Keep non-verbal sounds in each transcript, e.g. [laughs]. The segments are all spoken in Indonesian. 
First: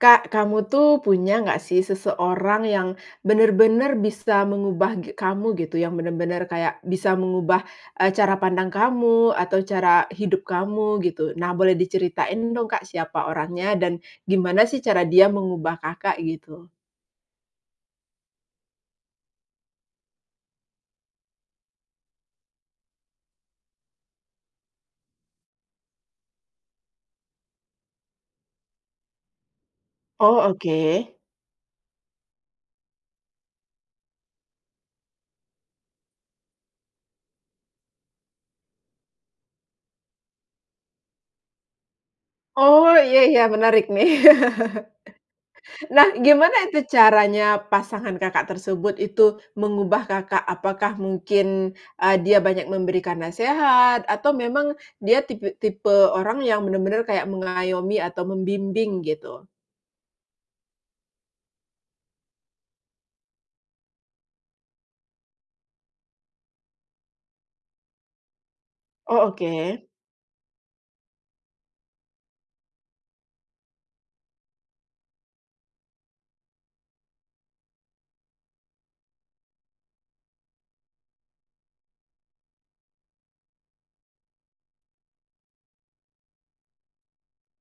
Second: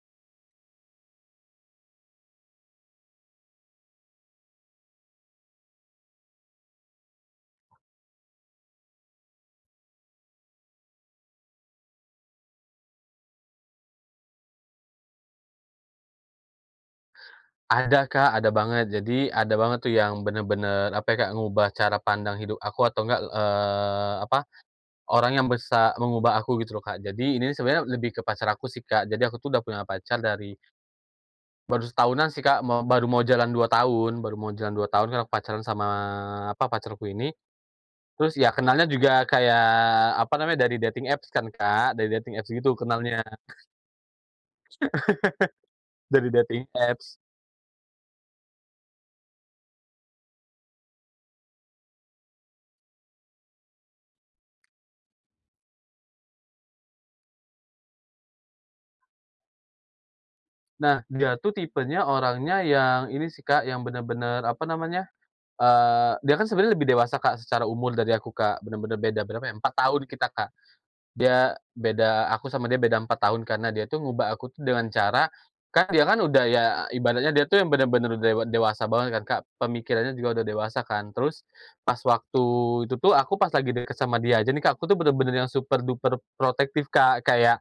Kak, kamu tuh punya nggak sih seseorang yang benar-benar bisa mengubah ge kamu, gitu, yang benar-benar kayak bisa mengubah, eee, cara pandang kamu, atau cara hidup kamu, gitu? Nah, boleh diceritain dong, Kak, siapa orangnya dan gimana sih cara dia mengubah Kakak? Gitu. Ada, Kak. Ada banget. Jadi, ada banget tuh yang benar-benar, apa ya, Kak? Ngubah cara pandang hidup aku atau enggak el eee, apa, orang yang bisa mengubah aku gitu loh, Kak. Jadi ini nih sebenarnya lebih ke pacar aku sih, Kak. Jadi aku tuh udah punya pacar Oh, dari oke. baru setahunan sih Kak, mo baru mo jalan 2 tahun baru mo jalan 2 tahun kan pacaran sama, apa, pacarku ini. Terus ya, kenalnya juga kayak, apa namanya, dari dating apps kan, Kak. Dari dating apps gitu Oh, iya kenalnya. iya, menarik nih. [chuckles] [laughs] Nah, Dari gimana dating itu apps. caranya pasangan Kakak tersebut itu, mengubah Kakak? Apakah mungkin, eee, dia banyak memberikan nasehat atau memang dia tipi tipe orang yang benar-benar kayak mengayomi atau membimbing gitu? Nah, dia tuh tipenya orangnya yang ini sih, Kak, yang benar-benar, apa namanya, eee, dia kan sebenarnya lebih dewasa, Kak, secara umur dari aku, Kak. Benar-benar beda Oh, berapa ya? 4 oke. tahun kita, Kak. Dia, beda aku sama dia beda 4 tahun karena dia itu ngubah aku tuh dengan cara, kan dia kan udah ya ibaratnya dia tuh yang benar-benar dewa dewasa banget kan, Kak. Pemikirannya juga udah dewasa, kan. Terus, pas waktu itu tuh aku pas lagi dekat sama dia aja nih, Kak, aku tuh benar-benar yang super duper protektif, Kak, kayak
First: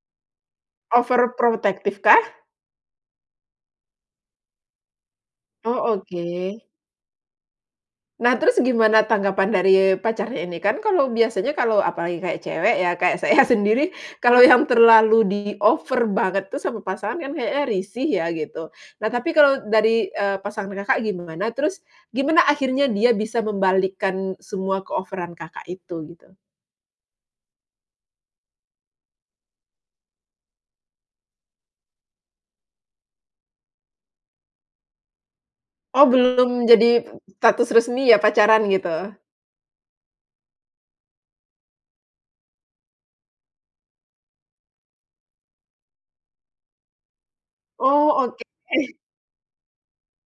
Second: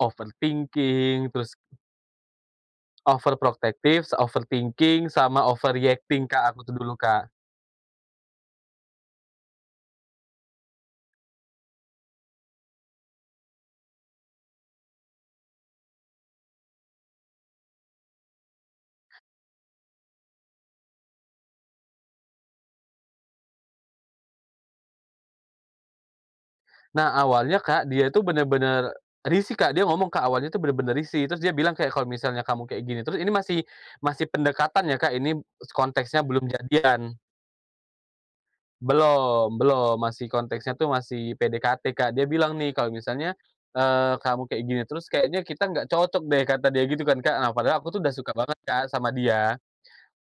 overthinking, terus Overprotektifkah? overprotektif, overthinking, sama Oh, overreacting, Kak, aku oke. tuh dulu, Kak. Nah, terus gimana tanggapan dari pacarnya ini? Kan kalau biasanya kalau apalagi kayak cewek ya, kayak saya [chuckles] sendiri, kalau yang [chuckles] terlalu diover banget tuh sama pasangan kan kayaknya risih ya, gitu. Nah, tapi kalau dari, eee, pasangan Kakak gimana? Terus, gimana akhirnya dia bisa membalikkan semua keoveran Kakak itu, gitu? Nah, awalnya Kak, dia itu benar-benar risih, Kak. Dia ngomong, Kak, "Awalnya tuh benar-benar risih," terus dia bilang kayak, "kalau misalnya kamu kayak gini terus" ini masih masih pendekatan ya, Kak, ini s Oh, konteksnya belum belum jadi p jadian. status resmi ya? Pacaran, gitu? Belom, belom. Masih konteksnya tuh masih PDKT, Kak. Dia bilang nih, "Kalau misalnya, eee, kamu kaya gini terus kayaknya kita nggak cocok deh." Kata dia gitu kan, Kak. Nah, padahal aku tuh dah Oh, suka oke. banget, Kak, [chuckles] sama dia.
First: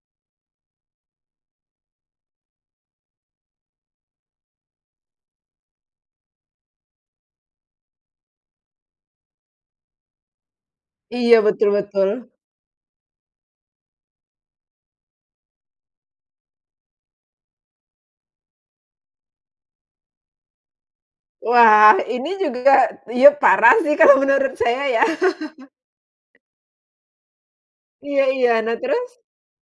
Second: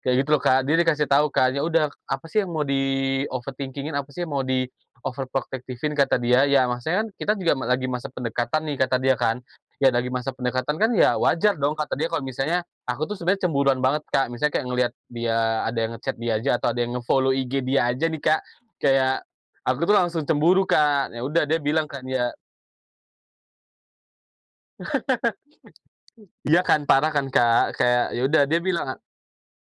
Kayak gitu loh, Kak. Dia dikasih tau kan, "Ya udah, apa sih yang mau di-overthinking-in? Apa sih yang mau di-overprotective-in?" Kata dia. "Ya, maksudnya kan, kita juga ma lagi masa pendekatan, nih," kata dia kan, "ya, lagi masa pendekatan kan ya Iya, wajar betul dong." Kata dia, kalau betul. misalnya aku tuh sebenarnya cemburuan banget, Kak. Misalnya kayak ngeliat dia ada yang nge-chat dia aja atau ada yang nge-follow IG dia aja nih, Kak, kayak aku tuh langsung cemburu, Kak. Ya udah, dia bilang Wah kan ya ini juga, ya parah sih kalau menurut saya ya. [laughs] [laughs] Ya kan? Parah kan, Kak? Kayak, ya Iya udah iya. dia Nah, bilang, eee, terus?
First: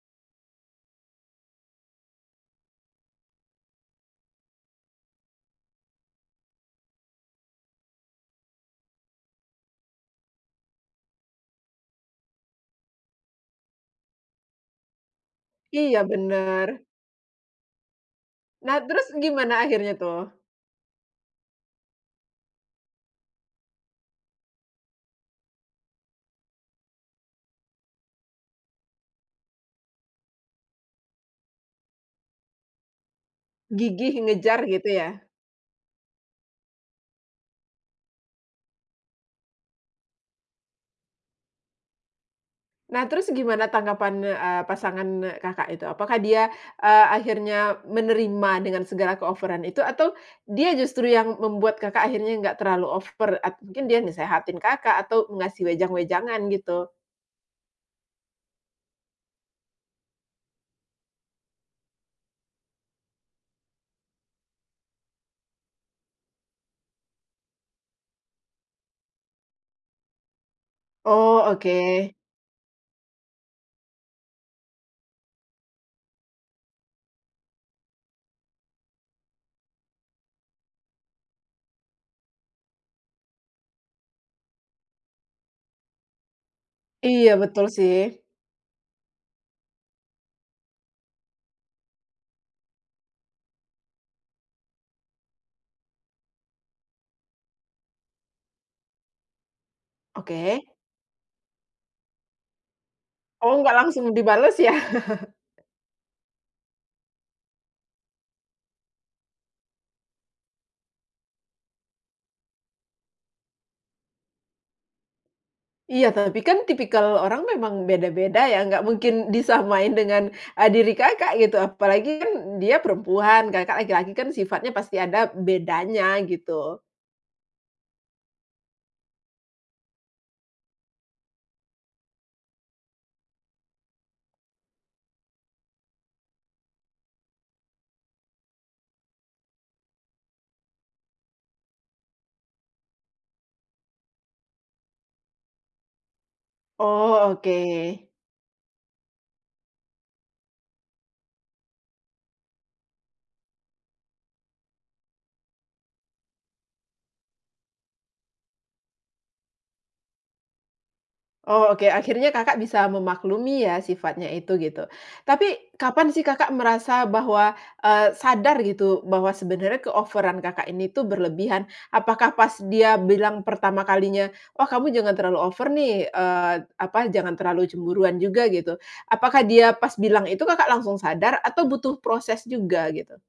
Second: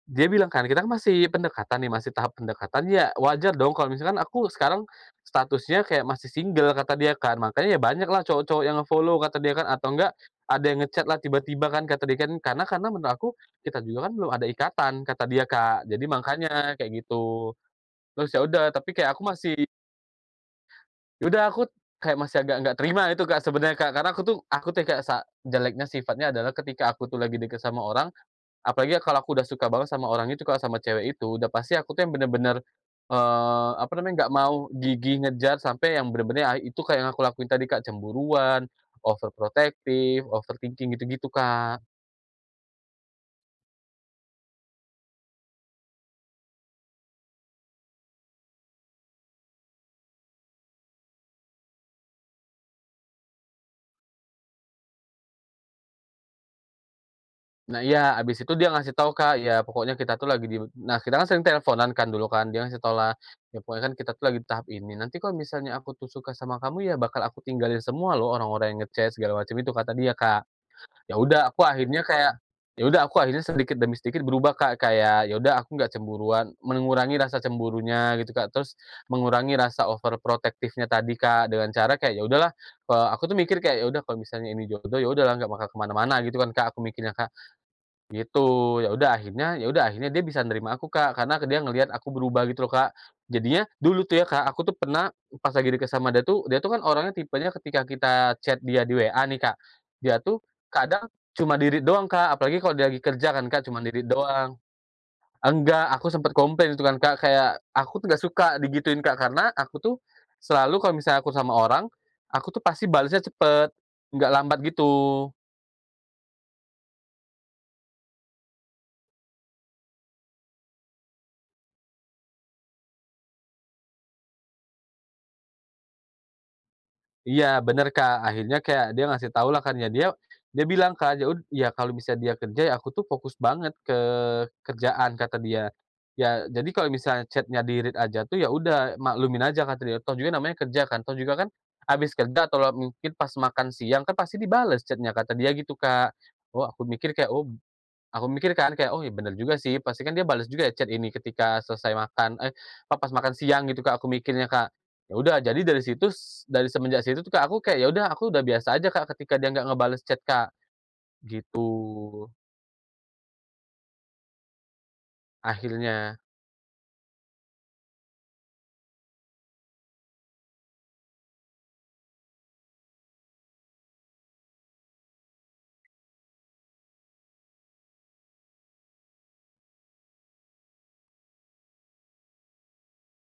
dia bilang kan, "Kita kan masih pendekatan nih, masih tahap pendekatan, ya wajar dong kalau misalkan aku sekarang statusnya kayak masih singgel," kata dia kan, "mangkanya ya banyaklah cowok-cowok yang nge-follow," kata dia, Kak, "atau nggak, ada yang nge-chat-lah tiba-tiba kan," kata dia kan. "Karena karena menurut aku, kita juga kan belum ada ikatan." Kata dia, Kak, Iya, jadi mangkanya benar. kayak gitu. Terus ya udah, Nah, tapi terus kayak aku gimana masih akhirnya tuh? ya udah aku kayak masih agak nggak terima itu, Kak, sebenarnya, Kak. Karena aku tuh aku tuh ya, Kak, sa jeleknya sifatnya adalah ketika aku tuh lagi deket sama orang, apalagi ya kalau aku udah suka banget sama orang itu, Kak, sama cewek itu, udah pasti aku tuh yang benar-benar, eee, apa Gigih, namanya, nggak ngejar mau gitu gigih, ya. ngejar sampai yang benar-benar ae itu kayak yang aku lakuin tadi, Kak, cemburuan, overprotective, overthinking, gitu-gitu, Kak. Nah, terus gimana tanggapan, eee, pasangan, eee, Kakak itu? Apakah dia, eee, akhirnya menerima dengan segala keoveran itu atau dia justru yang membuat Kakak akhirnya enggak terlalu over, at mungkin dia nasehatin Kakak atau ngasih wejang-wejangan, gitu? Nah, iya. Habis itu dia ngasih tau Kak, "Ya pokoknya kita tuh lagi dil" nah, kita kan sering telfonan kan dulu kan, dia ngasih tahu lah, "Ya pokoknya kan kita tuh lagi tahap ini. Nanti kalo misalnya aku tuh suka sama kamu, ya bakal aku tinggalin semua loh orang-orang yang nge-chat, segala macam itu." Kata dia, Kak. Ya Oh, udah aku akhirnya oke. kayak ya udah aku akhirnya sedikit demi sedikit berubah, Kak, kayak ya udah aku nggak cemburuan, mengurangi rasa cemburunya gitu, Kak. Terus mengurangi rasa overprotective-nya tadi, Kak, dengan cara kayak, ya udahlah, eee, aku tuh mikir kayak, "Ya udah, kalau misalnya ini jodoh ya udahlah nggak bakal ke mana-mana." Gitu kan, Kak, aku mikirnya, Kak. Iya, betul sih. Gitu, ya udah akhirnya ya udah akhirnya dia bisa nerima aku, Kak. Karena ke dia ngeliat aku berubah gitu loh, Kak. Jadinya, dulu tuh ya, Kak, aku tuh pernah pas lagi deket sama dia tuh, dia tuh kan orangnya tipenya ketika kita chat dia di WA nih, Kak, dia tuh Oke. kadang cuma di-read doang, Kak. Apalagi kalau dia lagi kerja kan, Oh, Kak, nggak cuma di-read langsung doang. dibales ya? [chuckles] Enggak aku sempet komplain gitu kan, Kak, kayak aku tuh nggak suka digituin, Kak. Karena aku tuh selalu kalo misalnya aku sama orang, aku tuh pasti balesnya cepet, nggak lambat gitu. Iya, tapi kan tipikal orang memang beda-beda ya, nggak mungkin disamain dengan, eee, diri Kakak, gitu. Apalagi kan dia perempuan, Kakak laki-laki kan sifatnya pasti ada bedanya gitu. Iya benar, Kak. Akhirnya kayak dia ngasih tau lah kan, ya dia dia bilang kan ya ud ya kalau misalnya dia kerja, "Ya aku tuh fokus banget ke kerjaan," kata dia, "ya, jadi kalau misalnya chat-nya di-read aja tuh ya udah maklumin aja," kata dia, "toh juga namanya kerja kan. Toh juga kan abis kerja atau lewat mungkin, pas makan siang kan pasti dibales chat-nya." Kata dia gitu, Kak. Oh aku mikir Oh, kayak, oh b oke. aku mikir kan kayak, "Oh, ya benar juga sih. Pasti kan dia bales juga ya chat ini ketika selesai makan eh, pa pas makan siang." Gitu, Kak, aku mikirnya, Kak. Ya udah, jadi dari situs dari semenjak situ tuh, Kak, aku kayak ya udah aku udah biasa aja, Kak, ketika dia nggak ngebales chat, Kak. Gitu. Oh, oke. Akhirnya Kakak bisa memaklumi ya sifatnya itu, gitu. Tapi, kapan Akhirnya. sih Kakak merasa bahwa, eee, sadar gitu, bahwa sebenarnya keoveran Kakak ini tuh berlebihan? Apakah pas dia bilang pertama kalinya, "Wah, kamu jangan terlalu over nih," eee, apa, "jangan terlalu cemburuan juga." Gitu. Apakah dia pas bilang itu Kakak langsung sadar atau butuh proses juga gitu?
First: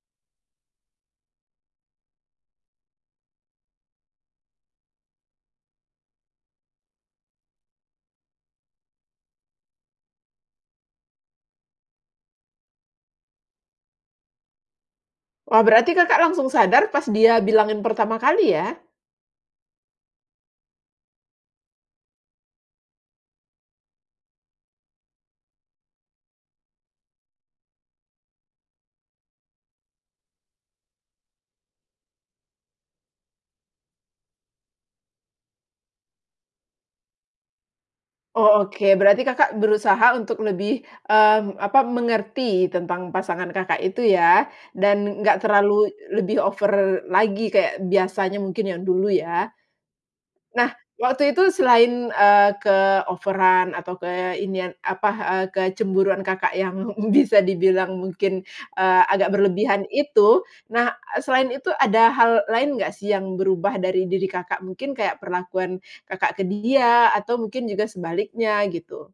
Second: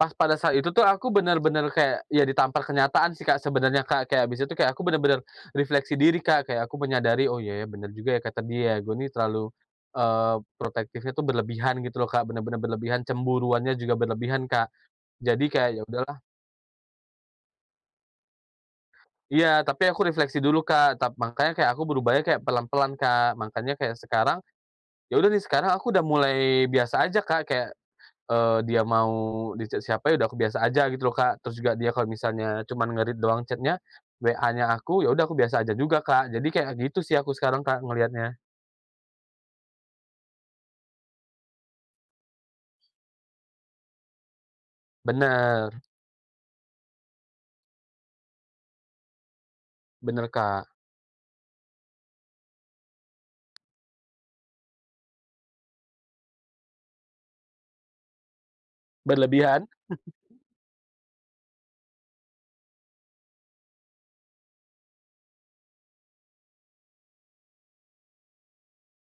Pas pada saat itu tuh aku benar-benar kayak, ya ditampar kenyataan sih, Kak, sebenarnya, Kak. Kayak abis itu kayak aku benar-benar refleksi diri, Kak. Kayak aku menyadari, "Oh iya ya, benar juga ya kata dia, gua ini terlalu, eee, protektifnya tuh berlebihan." Gitu loh, Kak. Benar-benar berlebihan, cemburuannya juga berlebihan, Kak. Jadi Wah, kayak, ya berarti udahlah Kakak langsung sadar pas dia bilangin pertama kali ya? Iya, tapi aku refleksi dulu, Kak. Tap mangkanya kayak aku berubahnya kayak pelan-pelan, Kak. Mangkanya kayak sekarang, ya udah nih, sekarang aku udah mulai biasa aja, Kak, kayak, eee, dia mau di-chat siapa, ya udah aku biasa aja gitu loh, Kak. Terus juga dia kalau misalnya cuman nge-read doang chat-nya, WA-nya aku, ya udah aku biasa aja juga, Kak. Jadi kayak gitu sih aku sekarang, Kak, ngeliatnya. Oh, oke. Berarti Kakak berusaha untuk lebih, mmm, apa, mengerti tentang pasangan Kakak itu ya. Dan nggak Benar. terlalu lebih over lagi kayak biasanya mungkin yang dulu ya. Benar, Kak. Nah waktu itu selain, eee, keoveran atau ke inian, apa, eee, kecemburuan Kakak yang [chuckles] bisa dibilang mungkin, eee, agak Berlebihan? berlebihan [chuckles] itu, nah, e selain itu ada hal lain nggak sih yang berubah dari diri Kakak? Mungkin kayak perlakuan Kakak ke dia, atau mungkin juga sebaliknya, gitu?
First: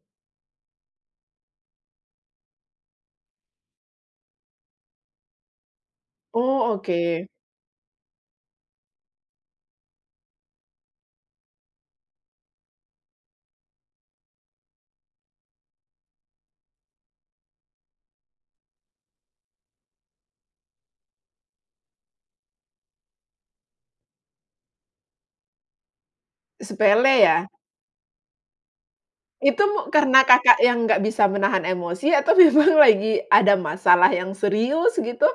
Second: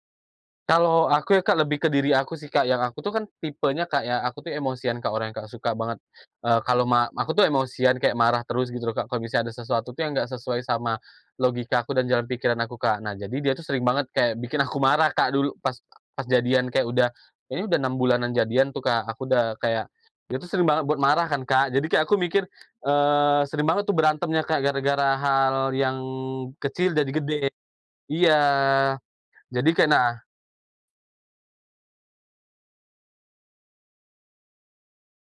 Kalau aku, ya Kak, lebih ke diri aku sih, Kak. Yang aku tuh kan, tipenya Kak ya, aku tuh emosian Kak, orangnya Kak, suka banget, eee, Oh, kalo ma oke. aku tuh emosian, kayak marah terus gitu loh Kak, kalau misalnya ada sesuatu tuh yang enggak sesuai sama logikaku dan jalan pikiran aku, Kak. Nah, jadi dia tuh sering banget kayak bikin aku marah, Kak, dulu pas pas jadian, kayak udah, kayaknya udah 6 bulanan jadian tuh, Kak. Aku dah kayak dia itu sering banget buat marah kan, Kak. Jadi, kayak aku mikir, eee, sering banget tuh berantemnya Kak, gara-gara hal yang kecil jadi Sepele, ya. gede. Iya, Itu jadi mu kayak nah karena Kakak yang nggak bisa menahan emosi, atau memang lagi ada masalah yang serius, gitu?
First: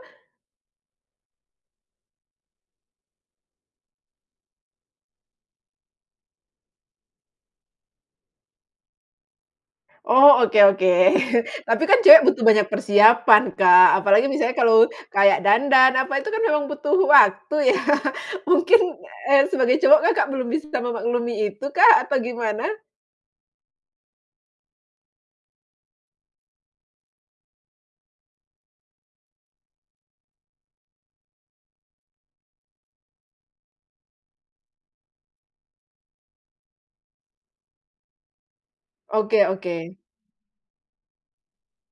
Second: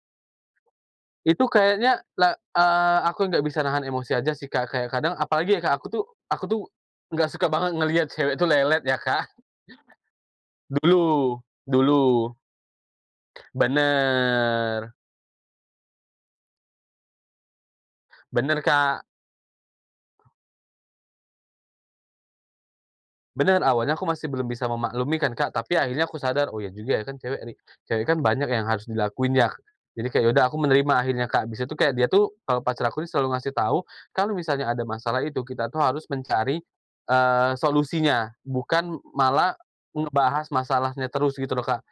Itu kayaknya la eee, aku yang nggak bisa nahan emosi aja sih, Kak. Kayak kadang apalagi ya Kak, aku tuh aku tuh nggak suka banget ngeliat cewek tuh lelet ya, Kak. Oh, oke oke. [chuckles] Dulu, [chuckles] Tapi kan cewek dulu. butuh banyak persiapan, Kak. Apalagi misalnya kalau Benar. kayak dandan, apa itu kan memang butuh waktu ya? Benar, Mungkin, Kak. eee, sebagai cowok Kakak, belum bisa memaklumi itukah, apa gimana? Benar, awalnya aku masih belum bisa memaklumi kan, Kak. Tapi akhirnya aku sadar, "Oh, iya juga ya, kan, cewek ri cewek kan banyak yang harus dilakuin, yak." Jadi, kayak ya udah aku menerima akhirnya, Kak. Bis itu kayak dia tuh, eee, pacar aku tuh selalu ngasih tahu, "Kalau misalnya ada masalah itu kita tuh harus mencari, eee, solusinya, bukan Oke malah oke. ngebahas masalahnya terus." Gitu loh, Kak.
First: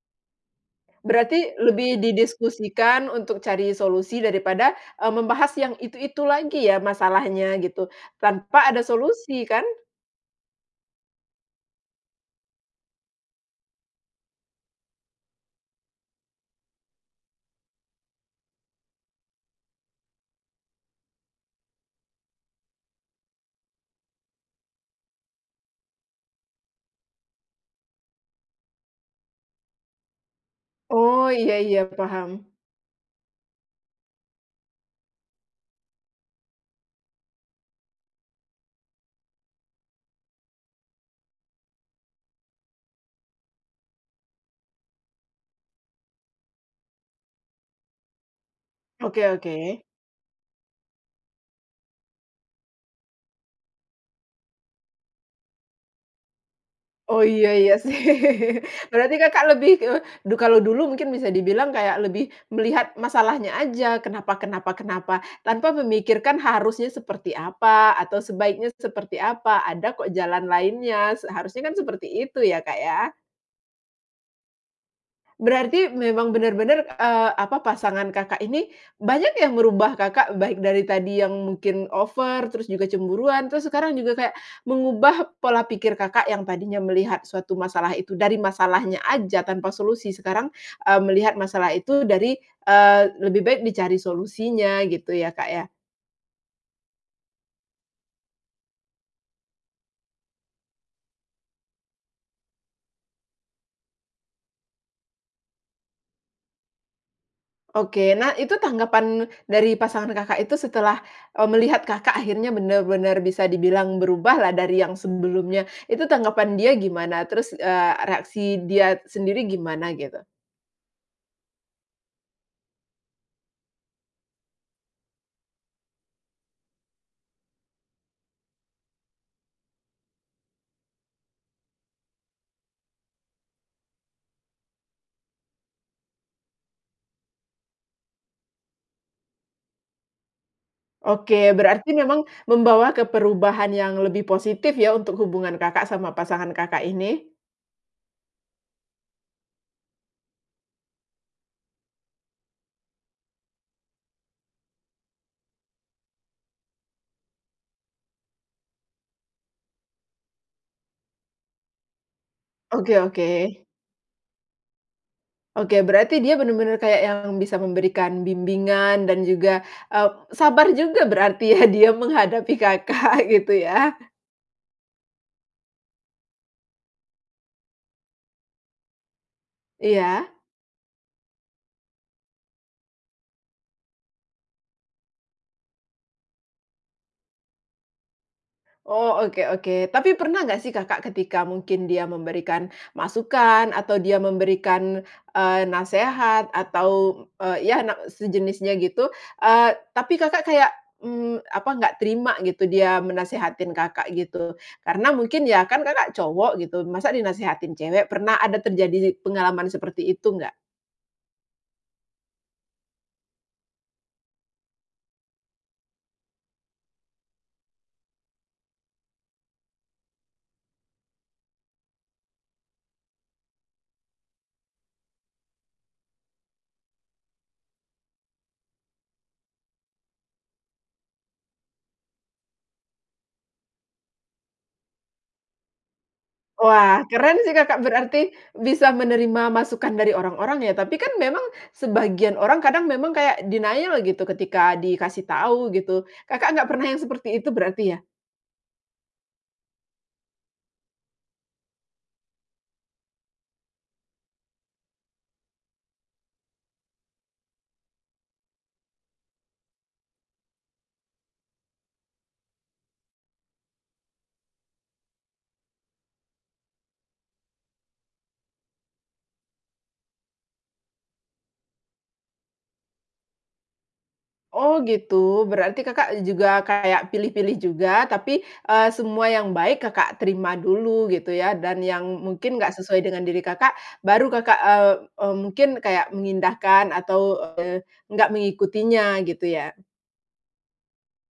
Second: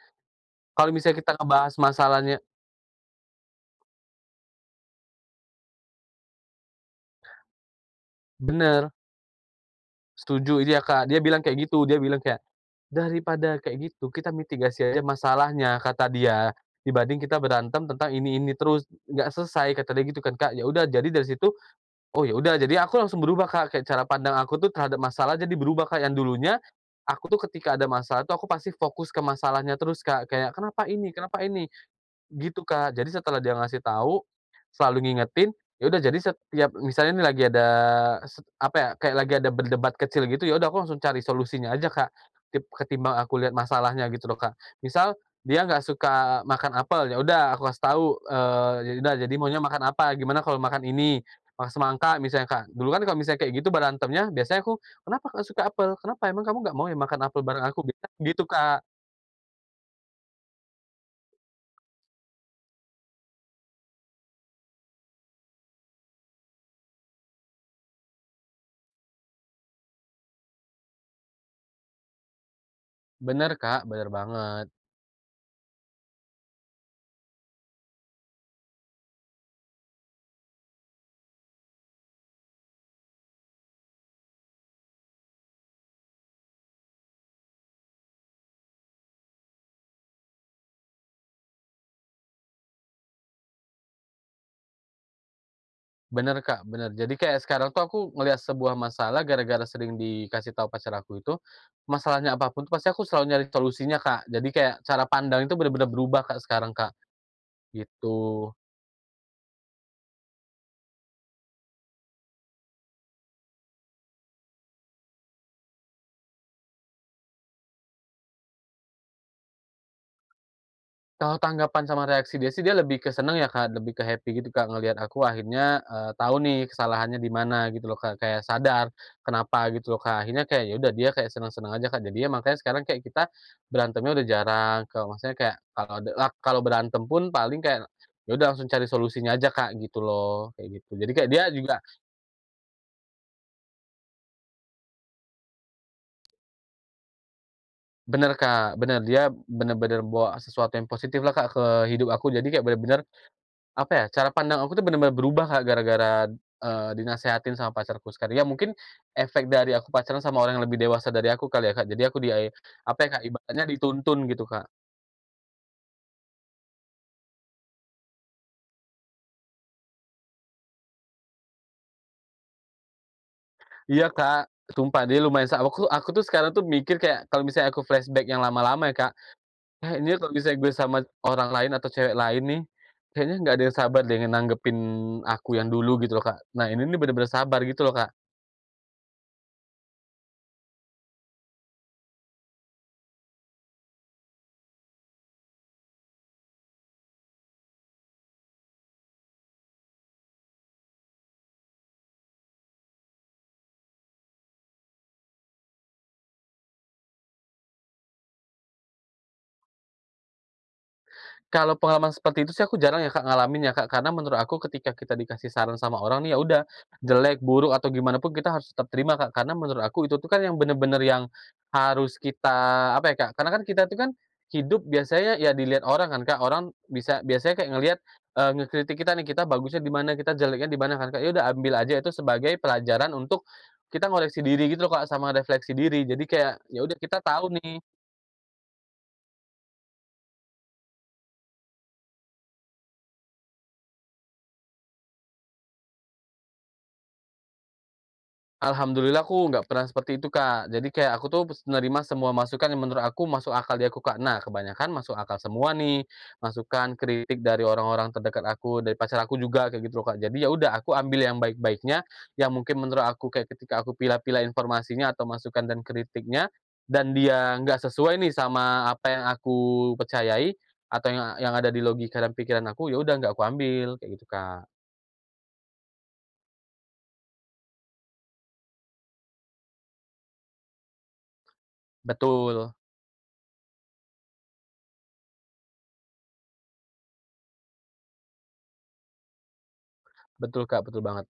Kalau misalnya kita Berarti ngebahas lebih masalahnya didiskusikan untuk cari solusi daripada, eee, membahas yang itu-itu lagi ya, masalahnya, gitu, tanpa ada Benar. solusi, kan? Setuju, dia, Kak. Dia bilang kayak gitu. Dia bilang kayak, "Daripada kayak gitu, kita mitigasi aja masalahnya,” kata dia, "dibanding kita berantem tentang ini-ini terus, nggak selesai." Kata dia gitu kan, Kak. Ya sudah, jadi dari situ, oh, ya udah. Jadi, aku langsung berubah, Kak. Kayak cara pandang aku tuh terhadap masalah jadi berubah, Kak. Yang dulunya, aku tuh ketika ada masalah tuh aku pasti fokus ke masalahnya terus, Kak, kayak, "Kenapa ini? Oh, Kenapa iya ini?" iya paham. Gitu, Kak. Jadi setelah dia ngasih tahu, selalu ngingetin, ya udah jadi setiap misalnya nih lagi ada, sep apa ya, kayak lagi ada berdebat kecil gitu, ya udah aku langsung cari solusinya aja, Kak. Tip ketimbang aku lihat masalahnya gitu loh, Kak. Misal, dia nggak suka makan apel, ya udah aku kasih tahu, eee, “Ya udah, Oke jadi maunya makan oke. apa, gimana kalau makan ini, mah semangka misalnya?” Kak. Dulu kan kalau misalnya kayak gitu berantemnya, biasanya aku, “Kenapa kok suka apel? Kenapa? Emang kamu nggak mau ya makan Oh apel iya bareng iya aku?” sih Gitu, Kak. Berarti Kakak lebih, eee, du kalau dulu mungkin bisa dibilang kayak lebih melihat masalahnya aja, kenapa kenapa kenapa tanpa memikirkan harusnya seperti apa, atau sebaiknya seperti apa, ada kok jalan lainnya, seharusnya kan seperti itu ya, Kak ya? Benar, Kak. Benar banget. Berarti, memang benar-benar, eee, apa, pasangan Kakak ini banyak yang merubah Kakak, baik dari tadi yang mungkin over, terus juga cemburuan, terus sekarang juga kayak mengubah pola pikir Kakak yang tadinya melihat suatu masalah itu dari masalahnya aja tanpa solusi, sekarang, eee, melihat masalah itu dari, eee, lebih baik dicari solusinya, gitu ya Kak ya? Benar, Kak, benar. Jadi, kayak sekarang tuh aku ngelihat sebuah masalah, gara-gara sering dikasih tahu pacar aku itu, masalahnya apa pun tuh pasti aku selalu nyari solusinya, Kak. Jadi, kayak cara pandang itu benar-benar berubah Kak, sekarang Kak. Oke. Nah, Gitu. itu tanggapan dari pasangan Kakak itu setelah, eee, melihat Kakak akhirnya benar-benar bisa dibilang berubahlah dari yang sebelumnya. Itu tanggapan dia gimana? Terus, eee, reaksi dia sendiri gimana, gitu? Kalau tanggapan sama reaksi dia sih, dia lebih ke senang, ya, Kak, lebih ke happy gitu, Kak, ngelihat aku akhirnya, eee, tahu nih kesalahannya di mana, gitu loh, Kak. Kayak sadar kenapa, gitu loh, Kak. Akhirnya kayak, ya udah dia kayak senang-senang aja, Kak. Jadinya, makanya sekarang kayak kita berantemnya udah jarang. Kalo maksudnya kayak, kalau de lak kalau berantem pun, paling kayak, ya udah langsung cari solusinya aja, Kak, gitu loh. Kayak gitu. Jadi kayak dia Oke, juga berarti memang membawa ke perubahan yang lebih positif ya, untuk hubungan Kakak sama pasangan Kakak ini. Benar, Kak, benar. Dia benar-benar bawa sesuatu yang positif lah, Kak, ke hidup aku. Jadi, kayak benar-benar, apa ya, cara pandang aku tuh benar-benar berubah Kak gara-gara. eee, dinasehatin sama pacarku sekar ya mungkin, efek dari aku pacaran sama orang yang lebih dewasa dari aku kali ya, Kak. Jadi, aku di ai Oke apa ya Kak, oke. ibaratnya dituntun gitu, Kak. Oke, berarti dia benar-benar kayak yang bisa memberikan bimbingan dan juga, eee, sabar juga berarti ya, dia menghadapi Kakak, gitu ya. Iya, Kak, sumpah. Dia, lumayan sa aku aku tuh, sekarang tuh mikir kayak, kalau misalnya aku flashback yang lama-lama ya Kak, "Eh, ini Iya. kalo misalnya gua sama orang lain, atau cewek lain nih, kayaknya enggak ada yang sabar deh, nanggepin aku yang dulu." Gitu loh, Kak. Nah, ini nih benar-benar sabar, gitu loh, Kak. Oh, oke oke. Tapi pernah nggak sih Kakak ketika mungkin dia memberikan masukan, atau dia memberikan, eee, nasehat atau, eee, ya, nak sejenisnya gitu, eee, tapi Kakak kayak, mmm, apa, nggak terima gitu dia menasehatin Kakak, gitu. Karena mungkin ya kan Kakak cowok gitu, masa dinasehatin cewek? Pernah ada terjadi pengalaman seperti itu nggak? Kalau pengalaman seperti itu sih, aku jarang ya Kak, ngalamin, ya Kak. Karena menurut aku, ketika kita dikasih saran sama orang nih, ya udah, jelek, buruk, atau gimana pun, kita harus tetap terima, Kak. Karena menurut aku, itu tuh kan yang benar-benar yang harus kita, apa ya Kak, karena kan kita tuh kan hidup biasanya ya, dilihat orang kan, Kak. Orang bisa biasanya kayak ngelihat, eee, ngekritik kita nih, kita bagusnya di mana, kita jeleknya di mana kan, Kak. Ya udah, ambil aja itu sebagai pelajaran untuk kita ngoreksi diri gitu loh, Kak, sama refleksi diri. Jadi kayak, ya udah Wah, kita keren sih tahu nih. Kakak, berarti bisa menerima masukan dari orang-orang ya. Tapi kan memang sebagian orang kadang memang kayak denial gitu ketika dikasih tahu gitu. Kakak nggak pernah yang seperti itu berarti ya? Alhamdulillah, aku nggak pernah seperti itu, Kak. Jadi, kayak, aku tuh menerima semua masukan yang menurut aku masuk akal di aku, Kak. Nah, kebanyakan masuk akal semua nih, masukan, kritik dari orang-orang terdekat aku, dari pacar aku juga, kayak gitu loh, Kak. Jadi, ya udah, aku ambil yang baik-baiknya, yang mungkin menurut aku kayak ketika aku pilah-pilah informasinya atau masukan dan kritiknya, dan dia nggak sesuai nih sama apa yang aku percayai, atau yang yang ada di logika dan pikiran aku, ya udah, nggak aku ambil, kayak gitu, Kak. Oh gitu, berarti Kakak juga kayak pilih-pilih juga, tapi, eee, semua yang baik Kakak terima dulu gitu ya, dan yang mungkin nggak Betul. sesuai dengan diri Kakak, baru Kakak, eee, m mungkin kayak mengindahkan atau, eee, nggak mengikutinya, gitu ya. Betul Kak, betul banget.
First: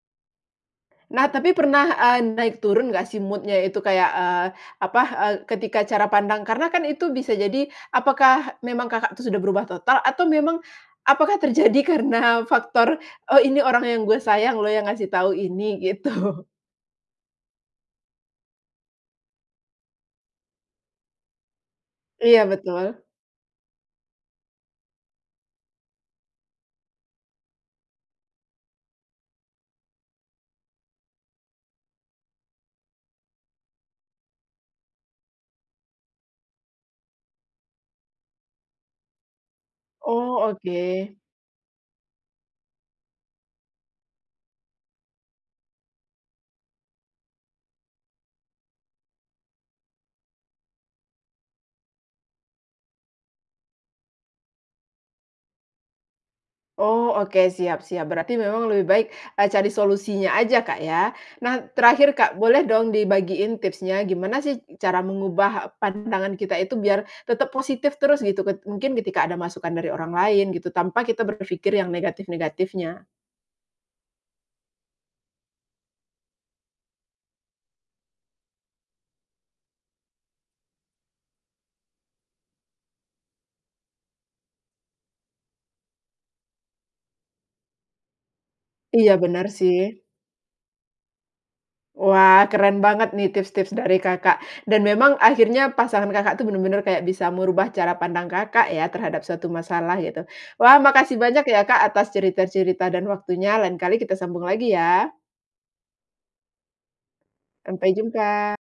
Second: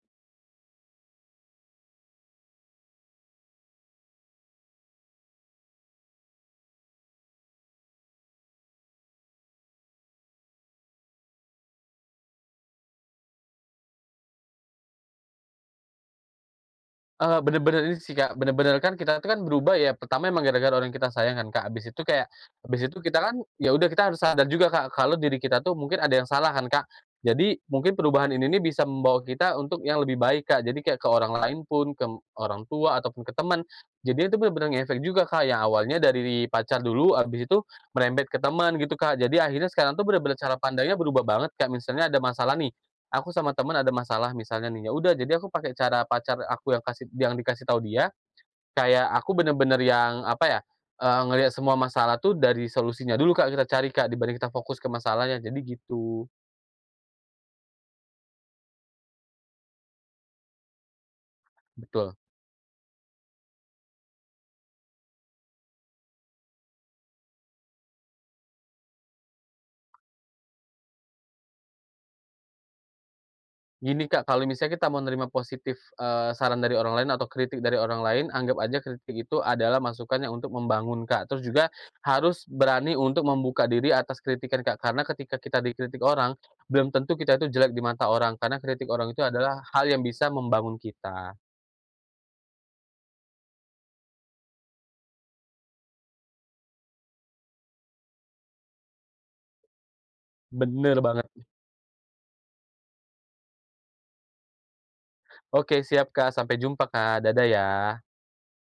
Nah, tapi pernah, eee, naik turun nggak sih mood-nya itu, kayak, eee, apa, eee, ketika cara pandang karena kan itu bisa jadi apakah memang Kakak tuh sudah berubah total atau memang apakah terjadi karena faktor, "Oh, ini orang yang gue sayang lo yang ngasih tahu ini." Gitu. Eee, benar-benar ini sih, Kak, benar-benar kan kita tuh kan berubah, ya. Pertama, emang gara-gara orang yang kita sayang kan, Kak? Habis itu kayak, Iya, habis betul. itu, kita kan, ya udah, kita harus sadar juga Kak, kalau diri kita tuh mungkin ada yang salah kan, Kak. Jadi, mungkin perubahan ini nih bisa membawa kita untuk yang lebih baik, Kak. Jadi kayak ke orang lain pun, ke orang tua ataupun ke teman. Jadinya itu benar-benar ngefek juga, Kak. Yang awalnya dari pacar dulu, habis itu merembet ke teman, gitu Kak. Jadi, akhirnya sekarang tuh benar-benar Oh, cara pandangnya oke. berubah banget, Kak. Misalnya ada masalah nih, aku sama teman ada masalah misalnya nih, ya udah, jadi, aku pakai cara pacar aku yang kasih yang dikasih tahu dia, kayak aku benar-benar yang, apa ya, eee, ngelihat semua masalah tuh dari solusinya dulu Kak, kita cari Kak, dibanding kita fokus ke masalahnya. Jadi, gitu. Oh, oke siap siap. Berarti memang lebih baik, eee, cari solusinya aja, Kak ya. Nah, terakhir Betul. Kak, boleh dong dibagiin tipsnya, gimana sih, cara mengubah pandangan kita itu biar tetap positif terus gitu ket mungkin ketika ada masukan dari orang lain gitu tanpa kita berpikir yang negatif-negatifnya? Gini, Kak. Kalau misalnya kita mau nerima positif, eee, saran dari orang lain atau kritik dari orang lain, anggap aja kritik itu adalah masukan yang untuk membangun, Kak. Terus juga harus berani untuk membuka diri atas kritikan, Kak. Karena ketika kita dikritik orang, belum tentu kita itu jelek di mata orang, karena kritik Iya, orang itu benar adalah hal yang sih. bisa membangun kita. Wah, keren banget nih tips-tips dari Kakak, dan memang akhirnya, pasangan Kakak tuh benar-benar kayak bisa merubah cara pandang Kakak ya, terhadap suatu masalah, gitu. Wah, Benar makasih banget. banyak ya Kak atas cerita-cerita dan waktunya, lain kali kita sambung lagi ya. Oke, siap Kak. Sampai jumpa, Kak. Dadah Sampai ya. jumpa.